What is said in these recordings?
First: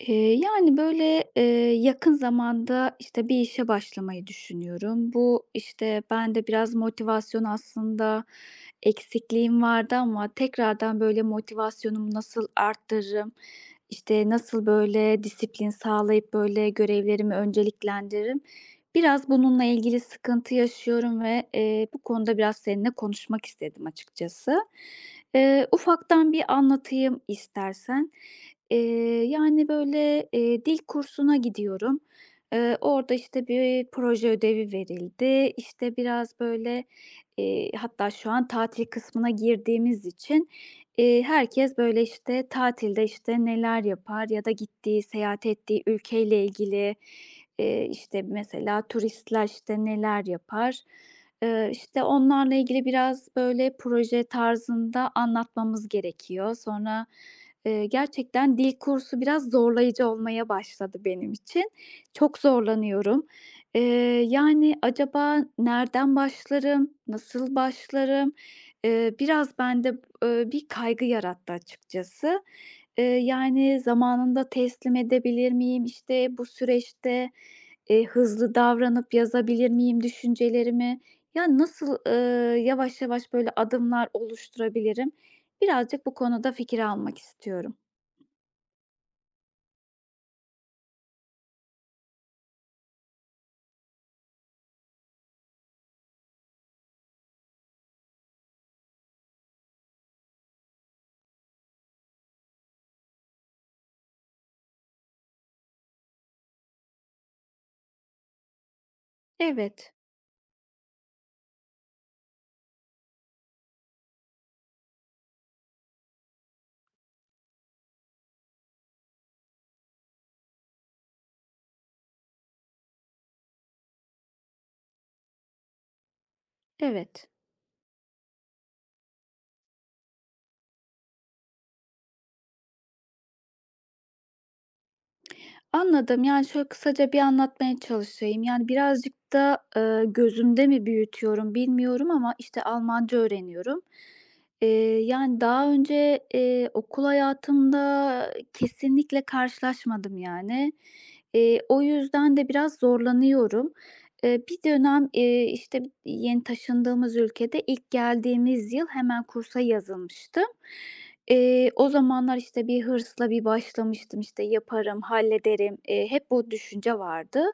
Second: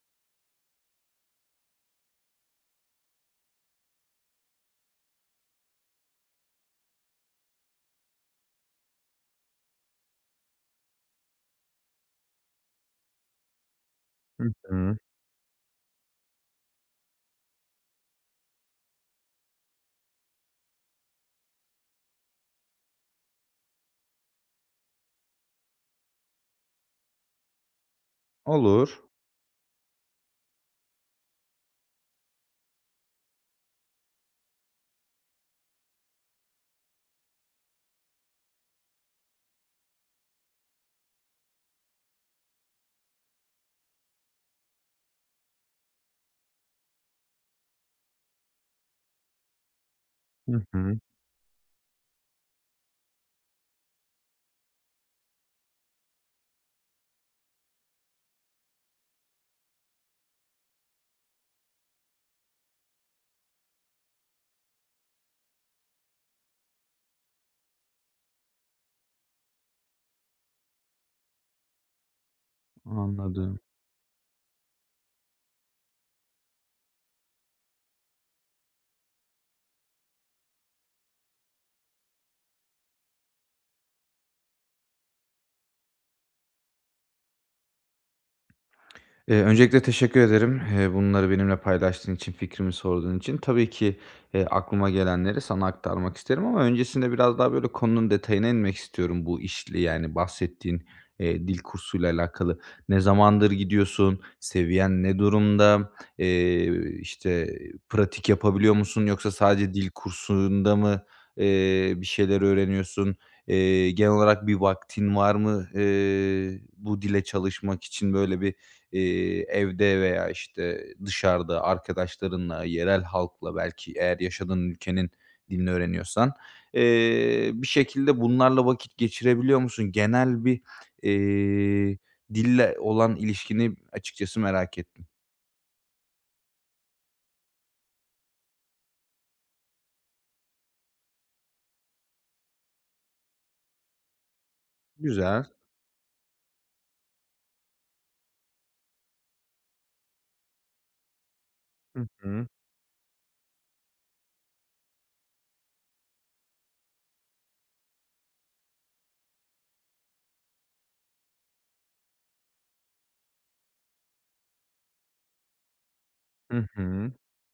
Eee, yani, böyle, eee, yakın zamanda, bir işe başlamayı düşünüyorum. Ben de biraz motivasyon aslında eksikliğim vardı ama tekrardan, böyle, motivasyonumu nasıl arttırırım, Hı nasıl, hı. böyle, disiplin sağlayıp, böyle, görevlerimi önceliklendiririm? Biraz bununla ilgili sıkıntı yaşıyorum ve bu konuda biraz seninle konuşmak istedim açıkçası. Ufaktan bir anlatayım istersen. Olur. Dil kursuna gidiyorum. Orada, işte, bir proje ödevi verildi. İşte, biraz, böyle, hatta şu an tatil kısmına girdiğimiz için, herkes, böyle, işte, tatilde, işte, neler yapar ya da gittiği, seyahat ettiği ülkeyle ilgili, işte, mesela turistler, işte, neler Hı yapar? hı. İşte, onlarla ilgili biraz, böyle, proje tarzında anlatmamız gerekiyor. Sonra gerçekten dil kursu biraz zorlayıcı olmaya başladı benim için. Çok zorlanıyorum. Eee, Yani, acaba nereden başlarım, nasıl başlarım? Biraz bende, bir kaygı yarattı açıkçası. Anladım. Yani, zamanında teslim edebilir miyim? İşte, bu süreçte, hızlı davranıp yazabilir miyim düşüncelerimi? Ya, nasıl, yavaş yavaş böyle adımlar oluşturabilirim? Birazcık bu konuda fikir almak istiyorum. Öncelikle teşekkür ederim, bunları benimle paylaştığın için, fikrimi sorduğun için. Tabii ki, aklıma gelenleri sana aktarmak isterim ama öncesinde biraz daha, böyle, konunun detayına inmek istiyorum bu işle, yani, bahsettiğin, dil kursuyla alakalı. Ne zamandır gidiyorsun? Seviyen ne durumda? Eee, işte, pratik yapabiliyor musun yoksa sadece dil Evet, kursunda mı, bir şeyler öğreniyorsun? Genel olarak bir vaktin var mı, bu dile çalışmak için? Böyle bir evde veya, işte, dışarıda arkadaşlarınla, yerel halkla belki eğer yaşadığın ülkenin dilini öğreniyorsan, evet. Bir şekilde bunlarla vakit geçirebiliyor musun? Genel bir, eee, dille olan ilişkini açıkçası merak ettim. Anladım. Yani, şöyle kısaca bir anlatmaya çalışayım. Yani, birazcık da, gözümde mi büyütüyorum bilmiyorum ama, işte, Almanca öğreniyorum. Eee, yani, Güzel. daha önce, eee, okul hayatımda kesinlikle karşılaşmadım, yani. O Hı yüzden hı. de biraz zorlanıyorum. Bir dönem, işte, yeni taşındığımız ülkede ilk geldiğimiz yıl hemen kursa yazılmıştım. O zamanlar, işte, bir hırsla başlamıştım, işte, yaparım, hallederim, hep bu Hı düşünce hı. vardı.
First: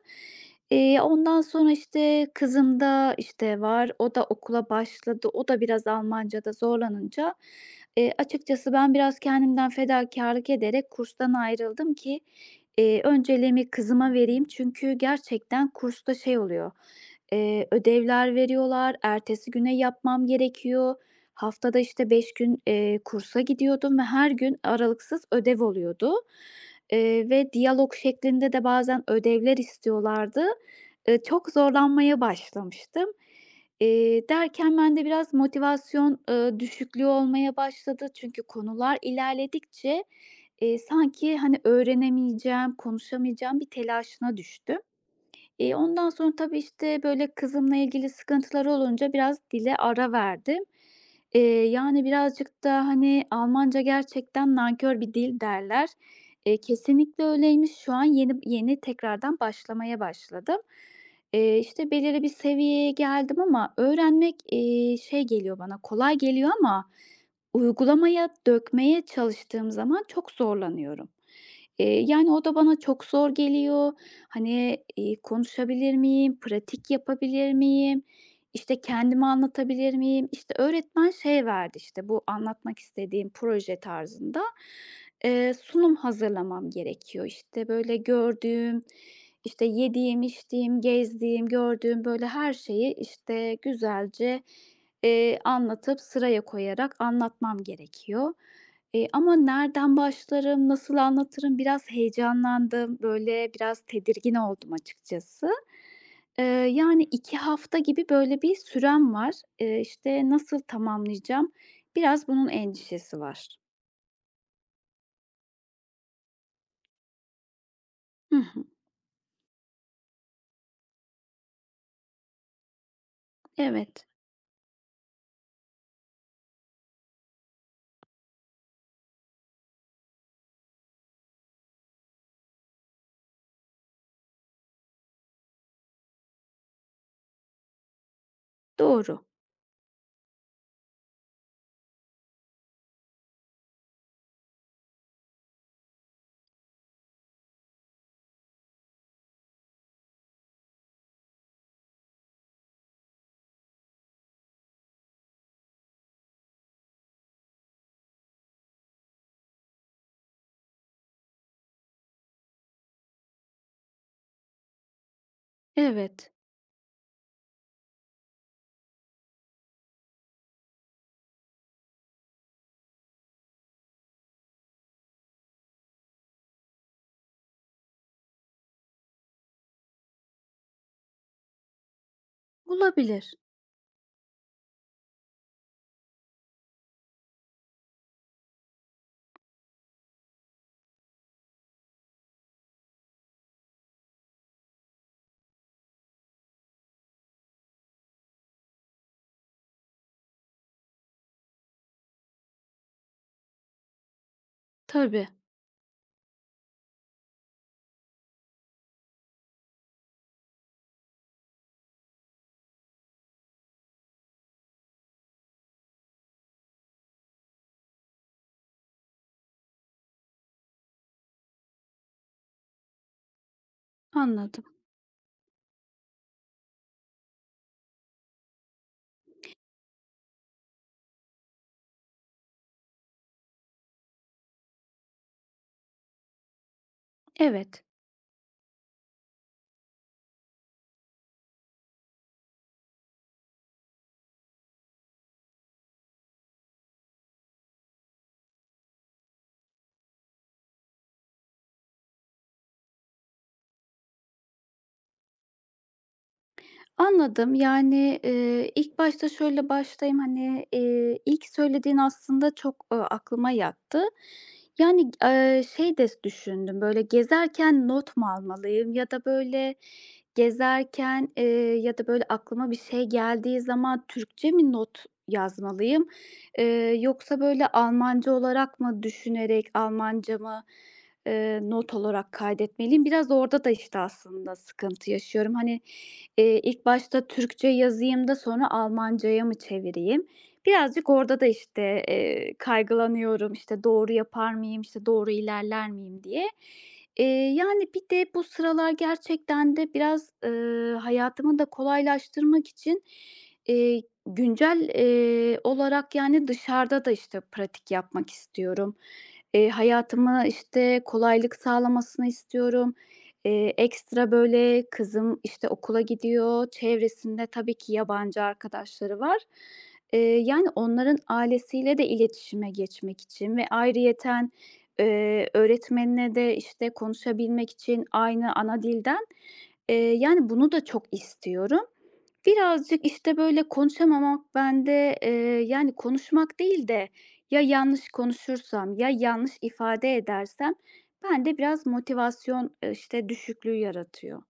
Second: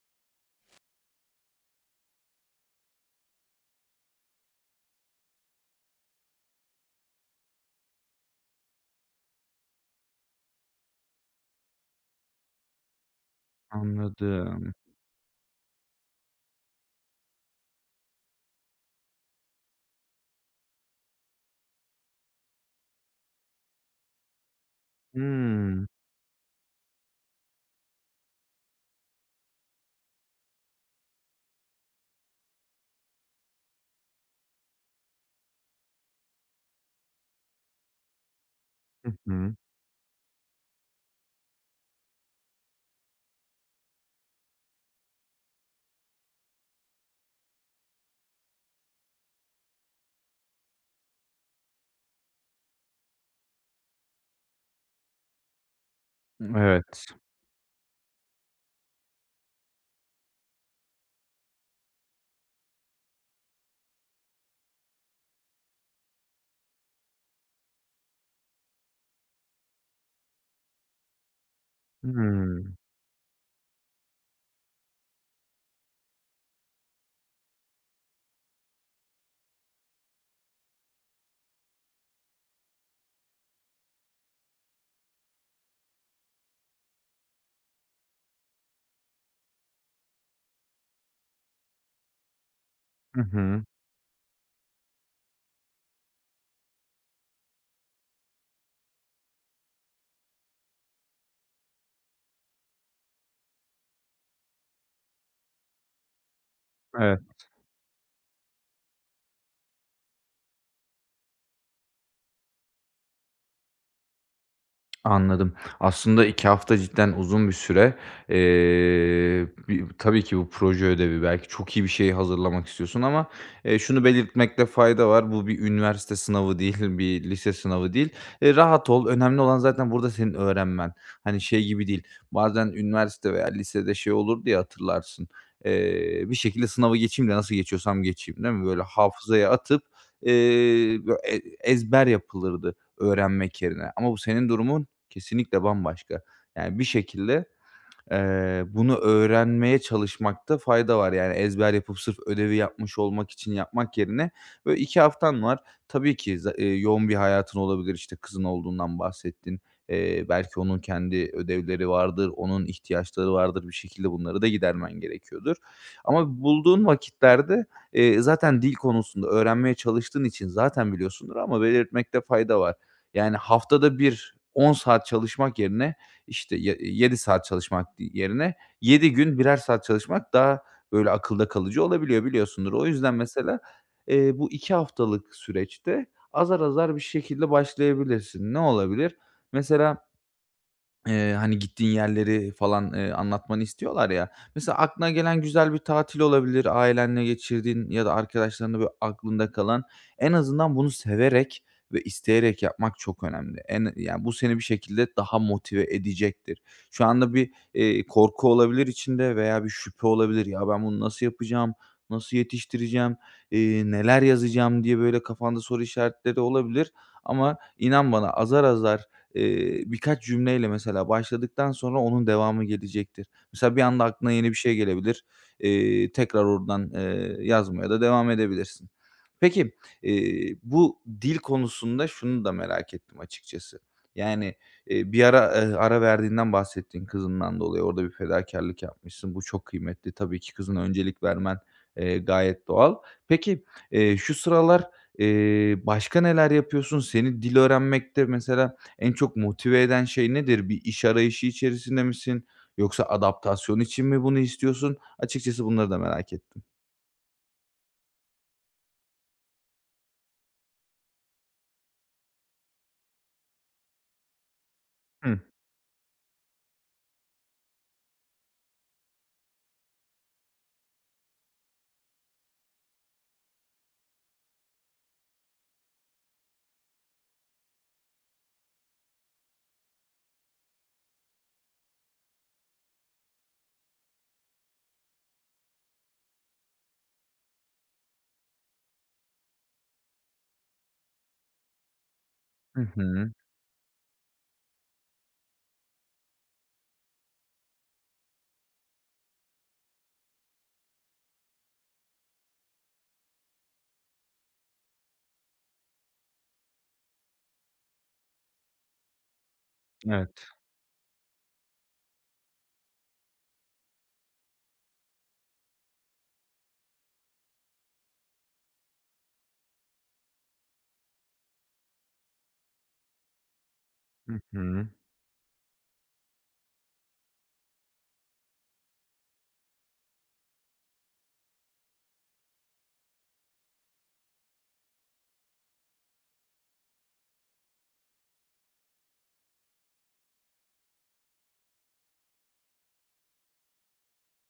Ondan sonra, işte, kızım da, işte, var, o da okula başladı, o da biraz Almancada zorlanınca, açıkçası ben biraz kendimden fedakârlık ederek kurstan ayrıldım ki, önceliğimi kızıma vereyim. Anladım. Çünkü gerçekten kursta şey oluyor, ödevler veriyorlar, ertesi güne yapmam gerekiyor. Haftada, işte, 5 gün, kursa gidiyordum ve her gün aralıksız ödev Hımm. oluyordu, ve diyalog şeklinde de bazen ödevler istiyorlardı. Çok zorlanmaya başlamıştım. Derken bende biraz motivasyon, düşüklüğü olmaya başladı. Çünkü konular Hı hı. ilerledikçe, sanki, hani, öğrenemeyeceğim, konuşamayacağım bir telaşına düştüm. Ondan sonra tabii, işte, böyle kızımla ilgili sıkıntıları olunca biraz dile ara verdim. Eee, Yani birazcık da, hani, Almanca gerçekten nankör bir dil derler. Evet. Kesinlikle öyleymiş. Şu an yeni yeni tekrardan başlamaya başladım. İşte, belirli bir seviyeye geldim ama öğrenmek, şey geliyor bana, kolay geliyor ama uygulamaya dökmeye çalıştığım zaman çok zorlanıyorum. Yani, o da Hımm. bana çok zor geliyor. Hani, konuşabilir miyim? Pratik yapabilir miyim? İşte, kendimi anlatabilir miyim? İşte, öğretmen şey verdi, işte, bu anlatmak istediğim proje tarzında, sunum hazırlamam gerekiyor. İşte, böyle gördüğüm, işte, yediğim, içtiğim, gezdiğim, gördüğüm, böyle, her şeyi, Hı işte, hı. güzelce, anlatıp sıraya koyarak anlatmam gerekiyor. Ama nereden başlarım, nasıl anlatırım? Biraz heyecanlandım, böyle, biraz tedirgin oldum açıkçası. Eee, Yani Evet. 2 hafta gibi böyle bir sürem var. İşte, nasıl tamamlayacağım? Biraz bunun endişesi var. Anladım. Aslında 2 hafta cidden uzun bir süre. Hı hı. Bi tabii ki bu proje ödevi, belki çok iyi bir şey hazırlamak istiyorsun ama, şunu Evet, belirtmekte fayda var. Bu bir üniversite sınavı değil, bir lise sınavı değil. Rahat ol. Önemli olan zaten burada senin öğrenmen. Hani, şey gibi değil, bazen üniversite veya lisede şey olur diye hatırlarsın. Bir şekilde sınavı geçeyim de nasıl geçiyorsam geçeyim, değil mi? Böyle doğru. hafızaya atıp, eee, e ezber yapılırdı öğrenmek yerine ama bu senin durumun kesinlikle bambaşka. Yani bir şekilde, bunu öğrenmeye çalışmakta fayda var. Yani ezber yapıp sırf ödevi yapmış olmak için yapmak yerine böyle 2 haftan var. Tabii ki za yoğun bir hayatın olabilir. İşte, kızın olduğundan bahsettin. Belki onun kendi ödevleri vardır, onun ihtiyaçları vardır. Bir şekilde bunları da gidermen gerekiyordur. Evet, Ama bulduğun vakitlerde, zaten dil konusunda öğrenmeye çalıştığın için zaten biliyorsundur ama belirtmekte fayda var. Yani haftada bir 10 saat çalışmak yerine işte, ye saat çalışmak yerine 7 gün birer saat çalışmak daha böyle akılda kalıcı olabiliyor, biliyorsundur. O yüzden olabilir. mesela, bu 2 haftalık süreçte azar azar bir şekilde başlayabilirsin. Ne olabilir? Mesela hani, gittiğin yerleri falan, anlatmanı istiyorlar ya. Mesela aklına gelen güzel bir tatil olabilir, ailenle geçirdiğin ya da arkadaşlarınla böyle aklında kalan. En azından bunu severek ve isteyerek yapmak çok önemli. Yani, bu seni bir şekilde Tabii, daha motive edecektir. Şu anda bir, korku olabilir içinde veya bir şüphe olabilir. "Ya, ben bunu nasıl yapacağım, nasıl yetiştireceğim, neler yazacağım?" diye böyle kafanda soru işaretleri olabilir ama inan bana azar azar birkaç cümleyle mesela başladıktan sonra onun devamı gelecektir. Mesela bir anda aklına yeni bir anladım. şey gelebilir. Tekrar oradan, yazmaya da devam edebilirsin. Peki, bu dil konusunda şunu da merak ettim açıkçası. Yani, bir ara, ara verdiğinden bahsettiğin kızından Evet. dolayı. Orada bir fedakarlık yapmışsın. Bu çok kıymetli. Tabii ki kızına öncelik vermen, gayet doğal. Peki, şu sıralar, başka neler yapıyorsun? Seni dil öğrenmekte mesela en çok motive eden şey nedir? Bir iş arayışı içerisinde misin yoksa adaptasyon için mi bunu istiyorsun? Açıkçası bunları da merak ettim. Anladım. Yani, ilk başta şöyle başlayayım, hani, ilk söylediğin aslında çok, aklıma yattı. Yani, Hı. eee, şey de düşündüm, böyle, gezerken not mu almalıyım ya da, böyle, gezerken, ya da, böyle, aklıma bir şey geldiği zaman Türkçe mi not yazmalıyım, yoksa, böyle, Almanca olarak mı düşünerek Almanca mı, not olarak kaydetmeliyim? Biraz orada da, işte, aslında sıkıntı yaşıyorum. Hani, ilk başta Türkçe yazayım da sonra Almancaya mı çevireyim? Birazcık orada da, işte, Hı hı. kaygılanıyorum, işte, doğru yapar mıyım, işte, doğru ilerler miyim diye. Eee, Yani, bir de bu sıralar gerçekten de biraz, hayatımı da kolaylaştırmak için, güncel, olarak, yani, dışarıda da, işte, pratik yapmak istiyorum. Hayatıma, Evet. işte, kolaylık sağlamasını istiyorum. Ekstra, böyle, kızım, işte, okula gidiyor, çevresinde tabii ki yabancı arkadaşları var. Yani, onların ailesiyle de iletişime geçmek için ve Hı ayrıyeten, hı. Öğretmenine de, işte, konuşabilmek için aynı ana dilden, yani, bunu da çok istiyorum. Birazcık, işte, böyle, konuşamamak bende, yani, konuşmak değil de ya yanlış konuşursam ya yanlış ifade edersem bende biraz motivasyon, işte, düşüklüğü yaratıyor.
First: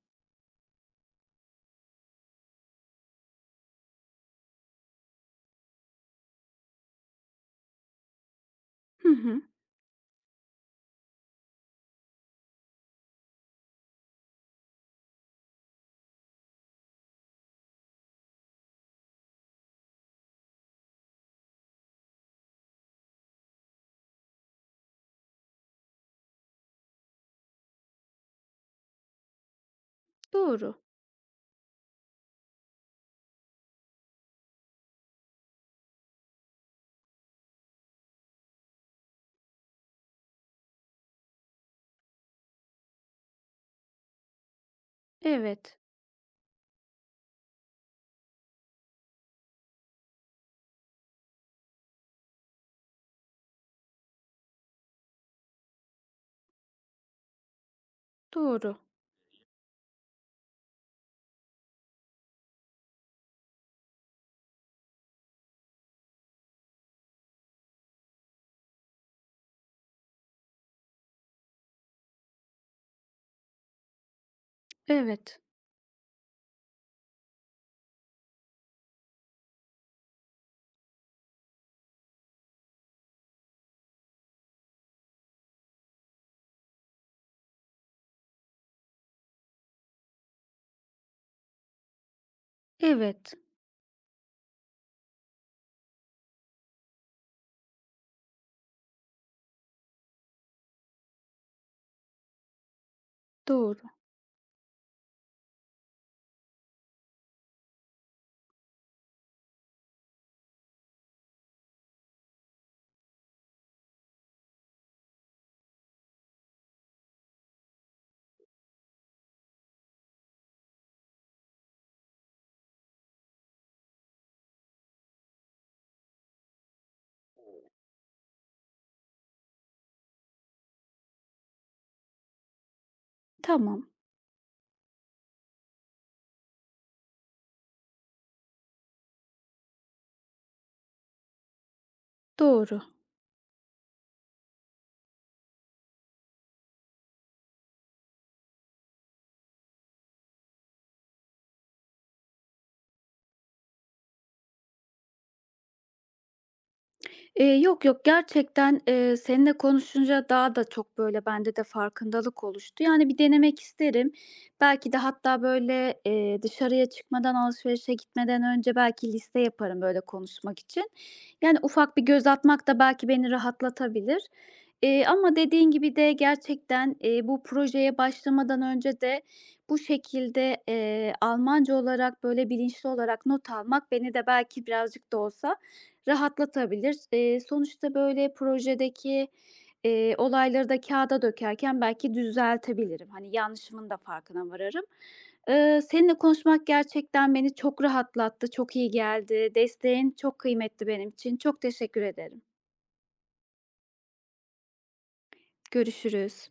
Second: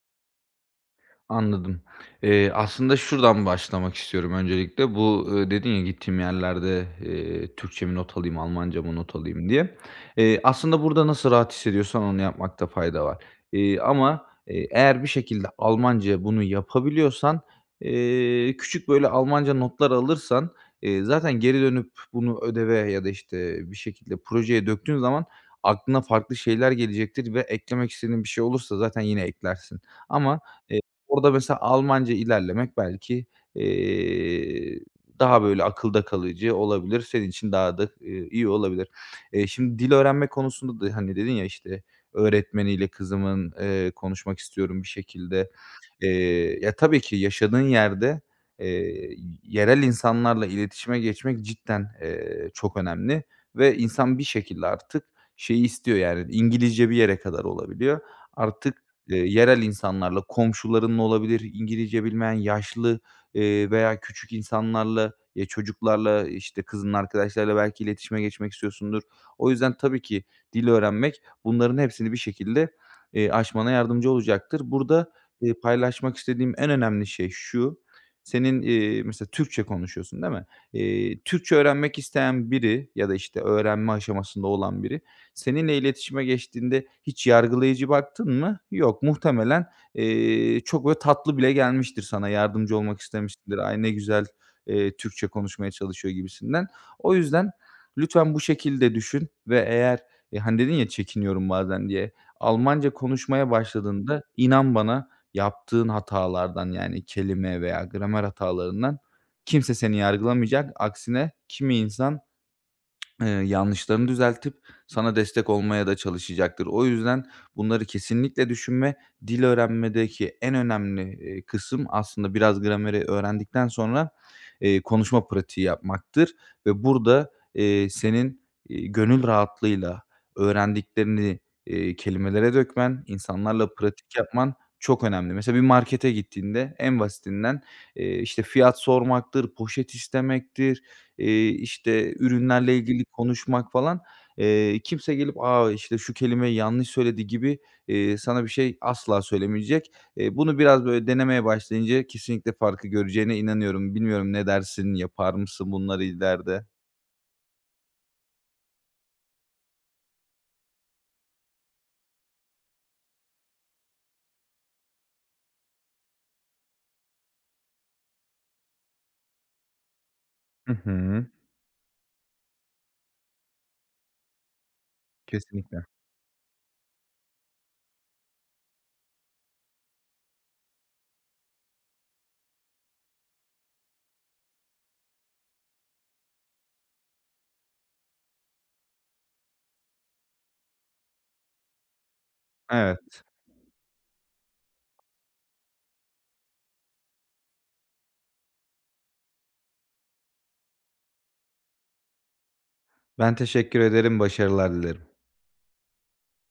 Anladım. Aslında şuradan başlamak istiyorum öncelikle. Bu, dedin ya gittiğim yerlerde, "Türkçe mi not alayım, Almanca mı Hı not hı. alayım?" diye. Aslında burada nasıl rahat hissediyorsan onu yapmakta fayda var. Ama, eğer bir şekilde Almanca'ya bunu yapabiliyorsan, küçük böyle Almanca notlar alırsan, zaten geri dönüp bunu ödeve ya da, işte, bir şekilde projeye döktüğün zaman aklına farklı şeyler gelecektir ve eklemek istediğin bir şey olursa zaten yine eklersin. Ama Doğru. orada mesela Almanca ilerlemek belki, eee, daha böyle akılda kalıcı olabilir. Senin için daha da, iyi olabilir. Şimdi dil öğrenme konusunda da, hani, dedin ya, işte, öğretmeniyle kızımın, konuşmak istiyorum bir şekilde. Evet. Ya, tabii ki yaşadığın yerde, eee, yerel insanlarla iletişime geçmek cidden, çok önemli ve insan bir şekilde artık şeyi istiyor, yani, İngilizce bir yere kadar olabiliyor. Doğru. Artık yerel insanlarla, komşularınla olabilir, İngilizce bilmeyen yaşlı, veya küçük insanlarla, ya, çocuklarla, işte, kızının arkadaşlarıyla belki iletişime geçmek istiyorsundur. O yüzden tabii ki dil öğrenmek bunların hepsini bir şekilde, aşmana yardımcı olacaktır. Burada, Evet. Paylaşmak istediğim en önemli şey şu: Senin, mesela Türkçe konuşuyorsun, değil mi? Türkçe öğrenmek isteyen biri ya da, işte, öğrenme aşamasında olan biri seninle iletişime geçtiğinde hiç yargılayıcı baktın mı? Yok. Muhtemelen, çok böyle tatlı bile gelmiştir sana. Yardımcı olmak Evet. istemiştir. "Ay, ne güzel, Türkçe konuşmaya çalışıyor." gibisinden. O yüzden lütfen bu şekilde düşün ve eğer, hani, dedin ya, "Çekiniyorum bazen." diye. Almanca konuşmaya Doğru. başladığında inan bana yaptığın hatalardan, yani kelime veya gramer hatalarından kimse seni yargılamayacak. Aksine kimi insan yanlışlarını düzeltip sana destek olmaya da çalışacaktır. O yüzden bunları kesinlikle düşünme. Dil öğrenmedeki en önemli, kısım aslında biraz grameri öğrendikten sonra, konuşma pratiği yapmaktır ve burada, senin, gönül rahatlığıyla öğrendiklerini, kelimelere dökmen, insanlarla Tamam. pratik yapman çok önemli. Mesela bir markete gittiğinde en basitinden, işte, fiyat sormaktır, poşet istemektir, işte, ürünlerle Doğru. ilgili konuşmak falan, kimse gelip, "A, işte, şu kelimeyi yanlış söyledi." gibi, sana bir şey asla söylemeyecek. Bunu biraz, böyle, denemeye başlayınca kesinlikle farkı göreceğine inanıyorum. Bilmiyorum ne dersin, yapar mısın bunları ileride? Yok, yok, gerçekten, seninle konuşunca daha da çok, böyle, bende de farkındalık oluştu. Yani, bir denemek isterim. Belki de hatta, böyle, dışarıya çıkmadan, alışverişe gitmeden önce belki liste yaparım, böyle, konuşmak Hı için. hı. Yani, ufak bir göz atmak da belki beni rahatlatabilir. Ama dediğin Kesinlikle. gibi de gerçekten, bu projeye başlamadan önce de bu şekilde, Almanca olarak, böyle, bilinçli olarak not almak beni de belki birazcık da olsa rahatlatabilir. Sonuçta, böyle, projedeki, olayları da kağıda dökerken belki düzeltebilirim. Evet. Hani, yanlışımın da farkına vararım. Seninle konuşmak gerçekten beni çok rahatlattı, çok iyi geldi. Desteğin çok kıymetli benim için. Çok teşekkür ederim. Ben teşekkür ederim, başarılar dilerim. Görüşürüz.